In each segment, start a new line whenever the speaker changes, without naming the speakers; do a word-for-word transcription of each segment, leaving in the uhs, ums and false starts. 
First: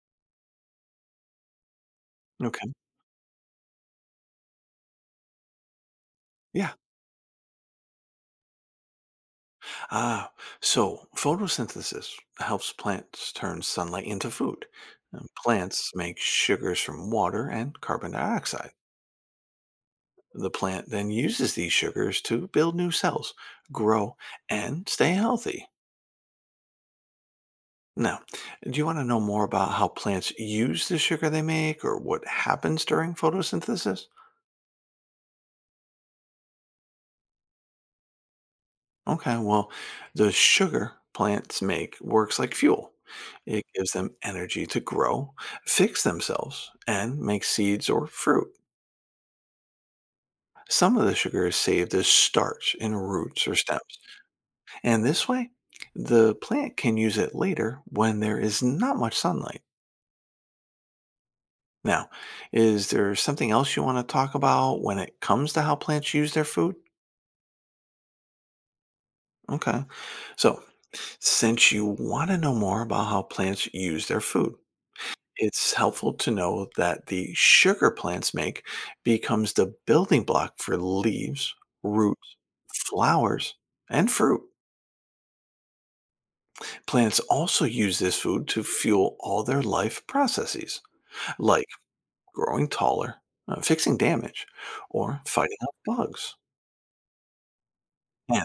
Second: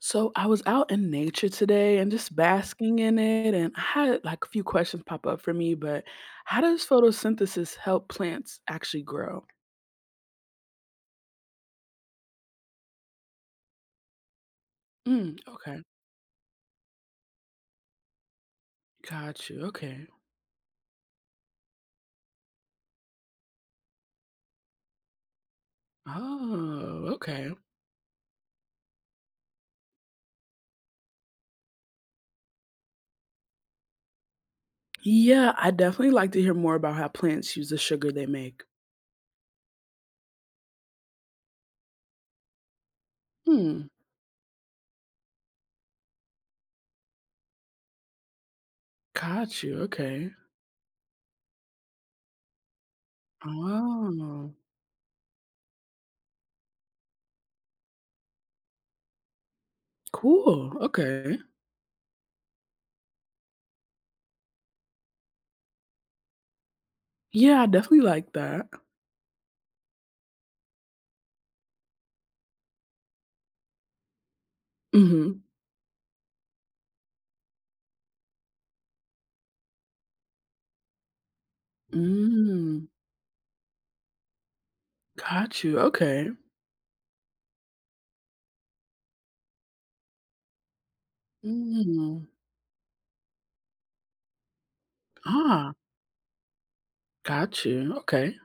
So I was out in nature today and just
Okay.
basking in it, and I had like a few questions pop up for me. But how
Yeah.
does photosynthesis help plants actually grow?
Ah, so photosynthesis helps plants turn sunlight into food. Um,
Mm, okay,
plants make sugars from water and carbon dioxide.
got you. Okay.
The plant then uses these sugars to build new cells, grow, and stay healthy.
Oh, okay.
Now, do you want to know more about how plants use the sugar they make or what happens during photosynthesis?
Yeah, I definitely like to hear more about how plants use the sugar they make.
Okay, well, the sugar plants make works like fuel. It
Hmm.
gives them energy to grow, fix themselves, and make seeds or fruit.
Got you. Okay.
Some of the sugar is saved as starch in roots or stems.
Oh,
And this way, the plant can use it later when there is not much sunlight.
cool. Okay.
Now, is there something else you want to talk about when it comes to how plants use their food?
Yeah, I definitely like that.
Okay. So, since you want to know more about how plants use their food,
Mm-hmm.
it's helpful to know that the sugar plants make becomes the building block for leaves, roots,
Mm.
flowers, and fruit.
Got you. Okay.
Plants also use this food to fuel all their life processes, like
Mm.
growing taller, uh, fixing damage, or fighting off
Ah.
bugs.
Got you, okay.
And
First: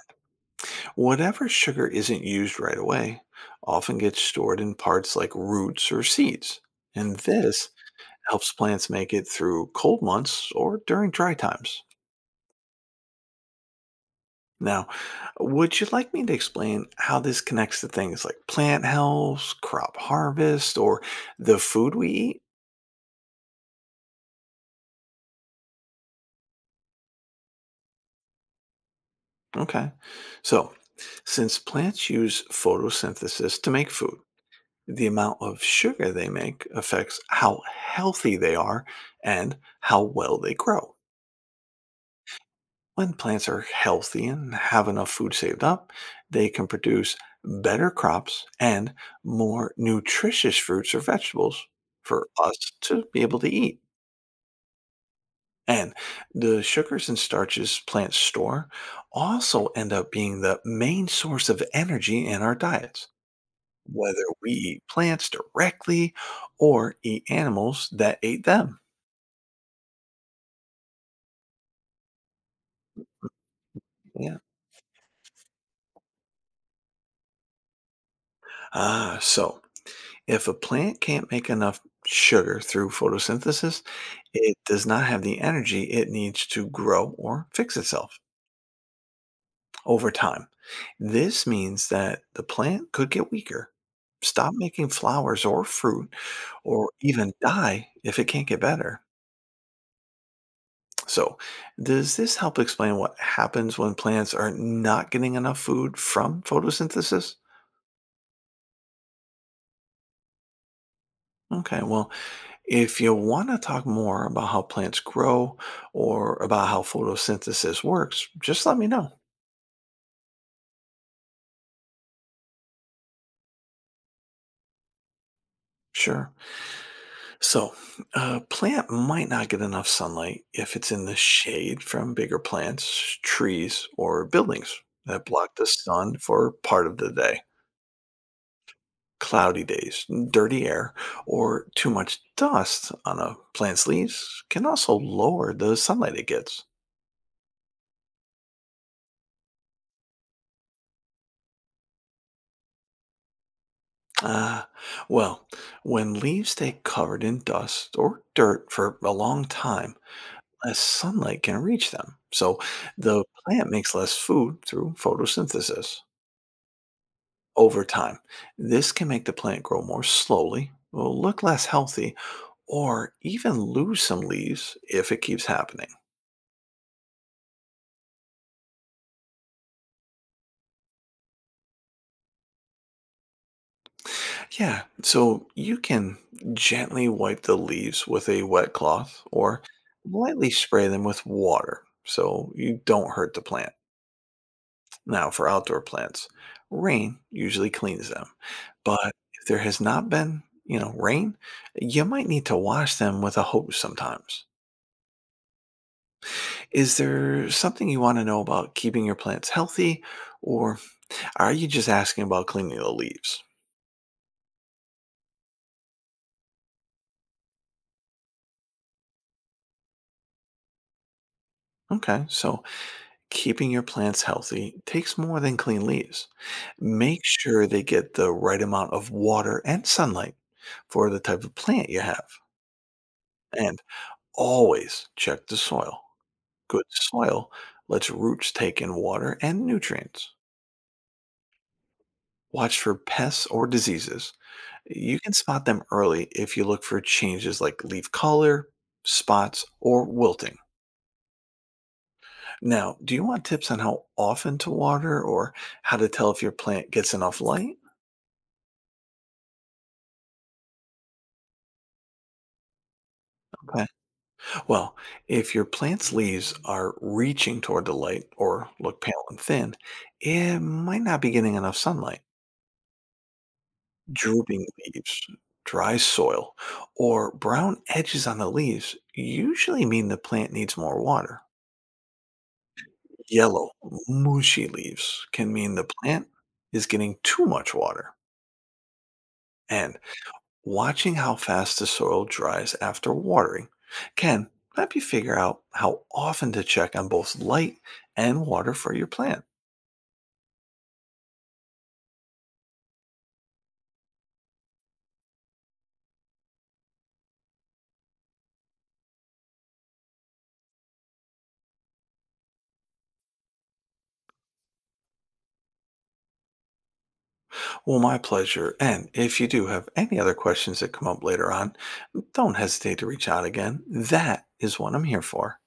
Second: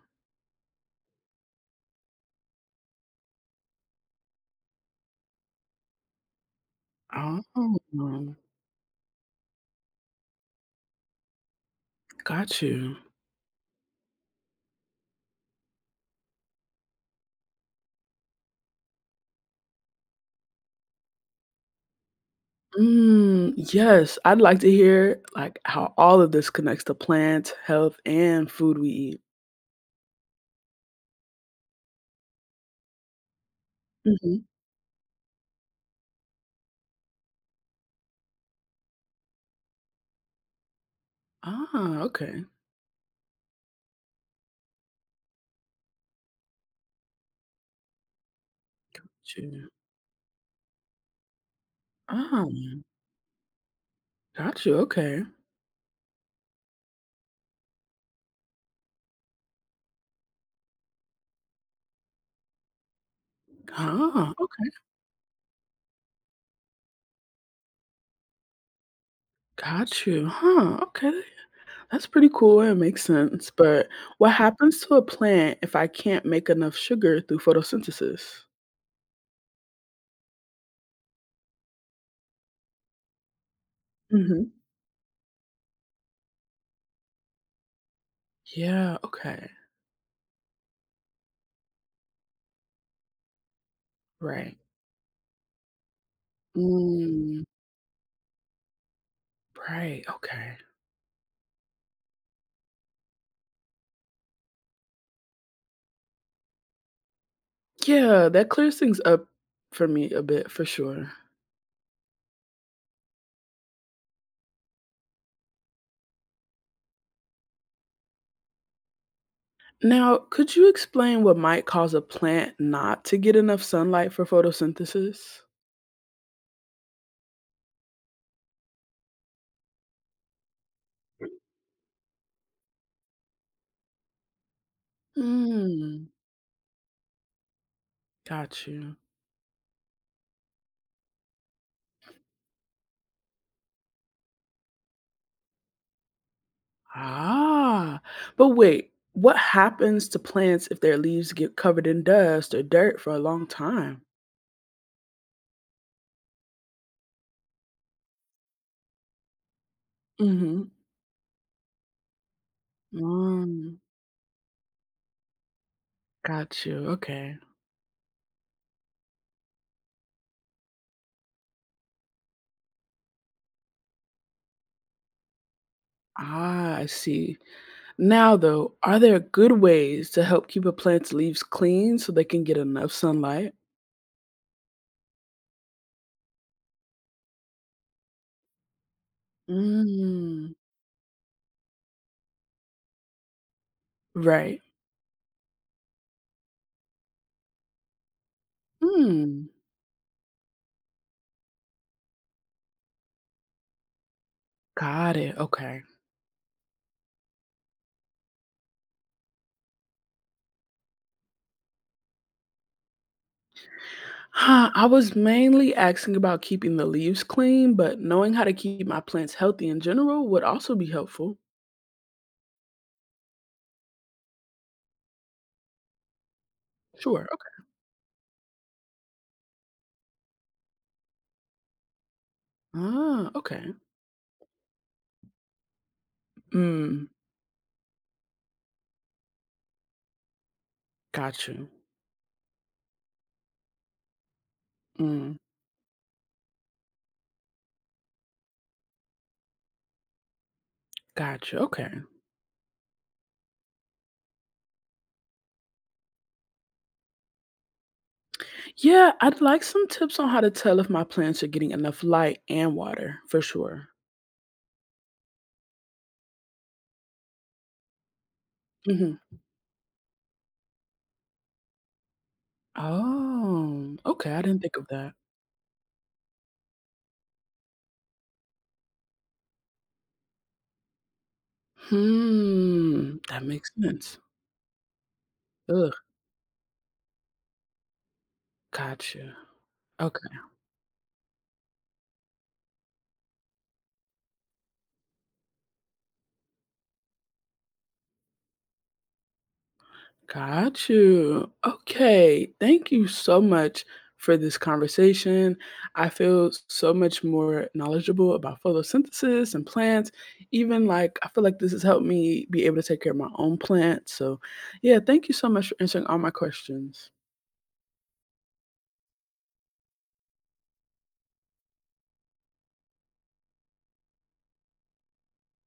whatever sugar isn't used right away often gets stored in parts like roots or seeds, and
Oh,
this helps plants make it through cold months or during dry times.
got you.
Now, would you like me to explain how this connects to things like plant health, crop harvest, or the food we eat?
Mm, yes, I'd like to hear, like, how all of this connects to plants, health, and food we eat.
Okay. So, since plants use photosynthesis to make food,
Mhm.
the amount of sugar they make affects how healthy they are and how well they grow.
Ah, okay.
When plants are healthy and have enough food saved up, they can produce better crops and
Gotcha.
more nutritious fruits or vegetables for
Ah,
us to be able to eat.
got you, okay.
And the sugars and starches plants store also end up being the main source of energy in our diets, whether
Ah,
we
okay.
eat plants directly or eat animals that ate them.
Got you, huh, okay. That's pretty cool, it makes sense, but what
Yeah.
happens to a plant if I can't make enough sugar through photosynthesis?
Ah, so if a plant can't make enough sugar through photosynthesis,
Mhm.
it does not have the energy it needs to grow or fix itself
Yeah, okay,
over time. This means that the plant could get weaker, stop
right.
making flowers or fruit, or even
Mm.
die if it can't get better.
Right, okay.
So, does this help explain what happens when plants are not getting enough food from photosynthesis?
Yeah, that clears things up for me a bit for sure.
Okay, well, if you want to talk more about how plants grow or about how photosynthesis works, just let me know.
Now, could you explain what might cause a plant not to get enough sunlight for photosynthesis?
Sure. So, a plant might not get enough sunlight if it's in the shade from bigger plants, trees, or buildings that block the
Mm,
sun for part of the day.
got you.
Cloudy days, dirty air, or too much dust on a plant's leaves can also lower the sunlight it gets.
Ah, but wait, what happens to plants if their leaves get covered in dust or dirt for a long time?
Ah, well, when leaves stay covered in dust or dirt for a long time,
Mm-hmm.
less sunlight can reach them. So the plant
Mm,
makes less food through photosynthesis.
got you. Okay.
Over time, this can make the plant grow more slowly, will look less healthy, or even lose some leaves if it keeps happening.
Ah, I see. Now, though, are there good ways to help keep a plant's leaves clean so they can get enough sunlight?
Yeah, so you can gently wipe the leaves with a wet cloth or lightly
Mm,
spray them with water so you don't hurt the plant.
right.
Now, for outdoor plants, rain usually cleans them, but if
Mm,
there has not been, you know, rain, you might need to wash them with a hose sometimes.
got it. Okay.
Is there something you want to know about keeping your plants healthy, or are you just asking about cleaning the leaves?
Huh, I was mainly asking about keeping the leaves clean, but knowing how to keep my plants healthy in general would also be helpful.
Okay, so keeping your plants healthy takes more than clean leaves. Make
Sure. Okay.
sure they get the right amount of water and sunlight for the type of plant you have,
Ah, okay.
and always check the soil. Good
Mm,
soil lets roots take in water and nutrients.
got you.
Watch for pests or diseases. You can
Mm,
spot them early if you look for changes like leaf color, spots, or wilting.
got you. Okay.
Now, do you want tips on how often to water or how to tell if your plant gets enough light?
Yeah, I'd like some tips on how to tell if my plants are getting enough light and water for
Okay.
sure.
Well, if your plant's leaves are reaching toward the light or look
Mhm.
pale and thin, it might not be getting enough sunlight.
Oh, okay, I didn't
Drooping
think of that.
leaves, dry soil, or brown edges on the leaves usually mean the plant needs more water.
Hmm, that makes
Yellow,
sense.
mushy leaves can mean the
Ugh,
plant is getting too much water.
gotcha.
And
Okay,
watching how fast the soil dries after watering can help you figure out how often to check on both light and water for your plant.
got you. Okay, thank you so much for this conversation. I feel so much more knowledgeable about photosynthesis and plants. Even like, I feel like this has helped me be able to take care of my own plants. So, yeah, thank you so much for answering all my questions.
Well, my pleasure. And if you do have any other questions that come up later on, don't hesitate to reach out again. That is what I'm here for.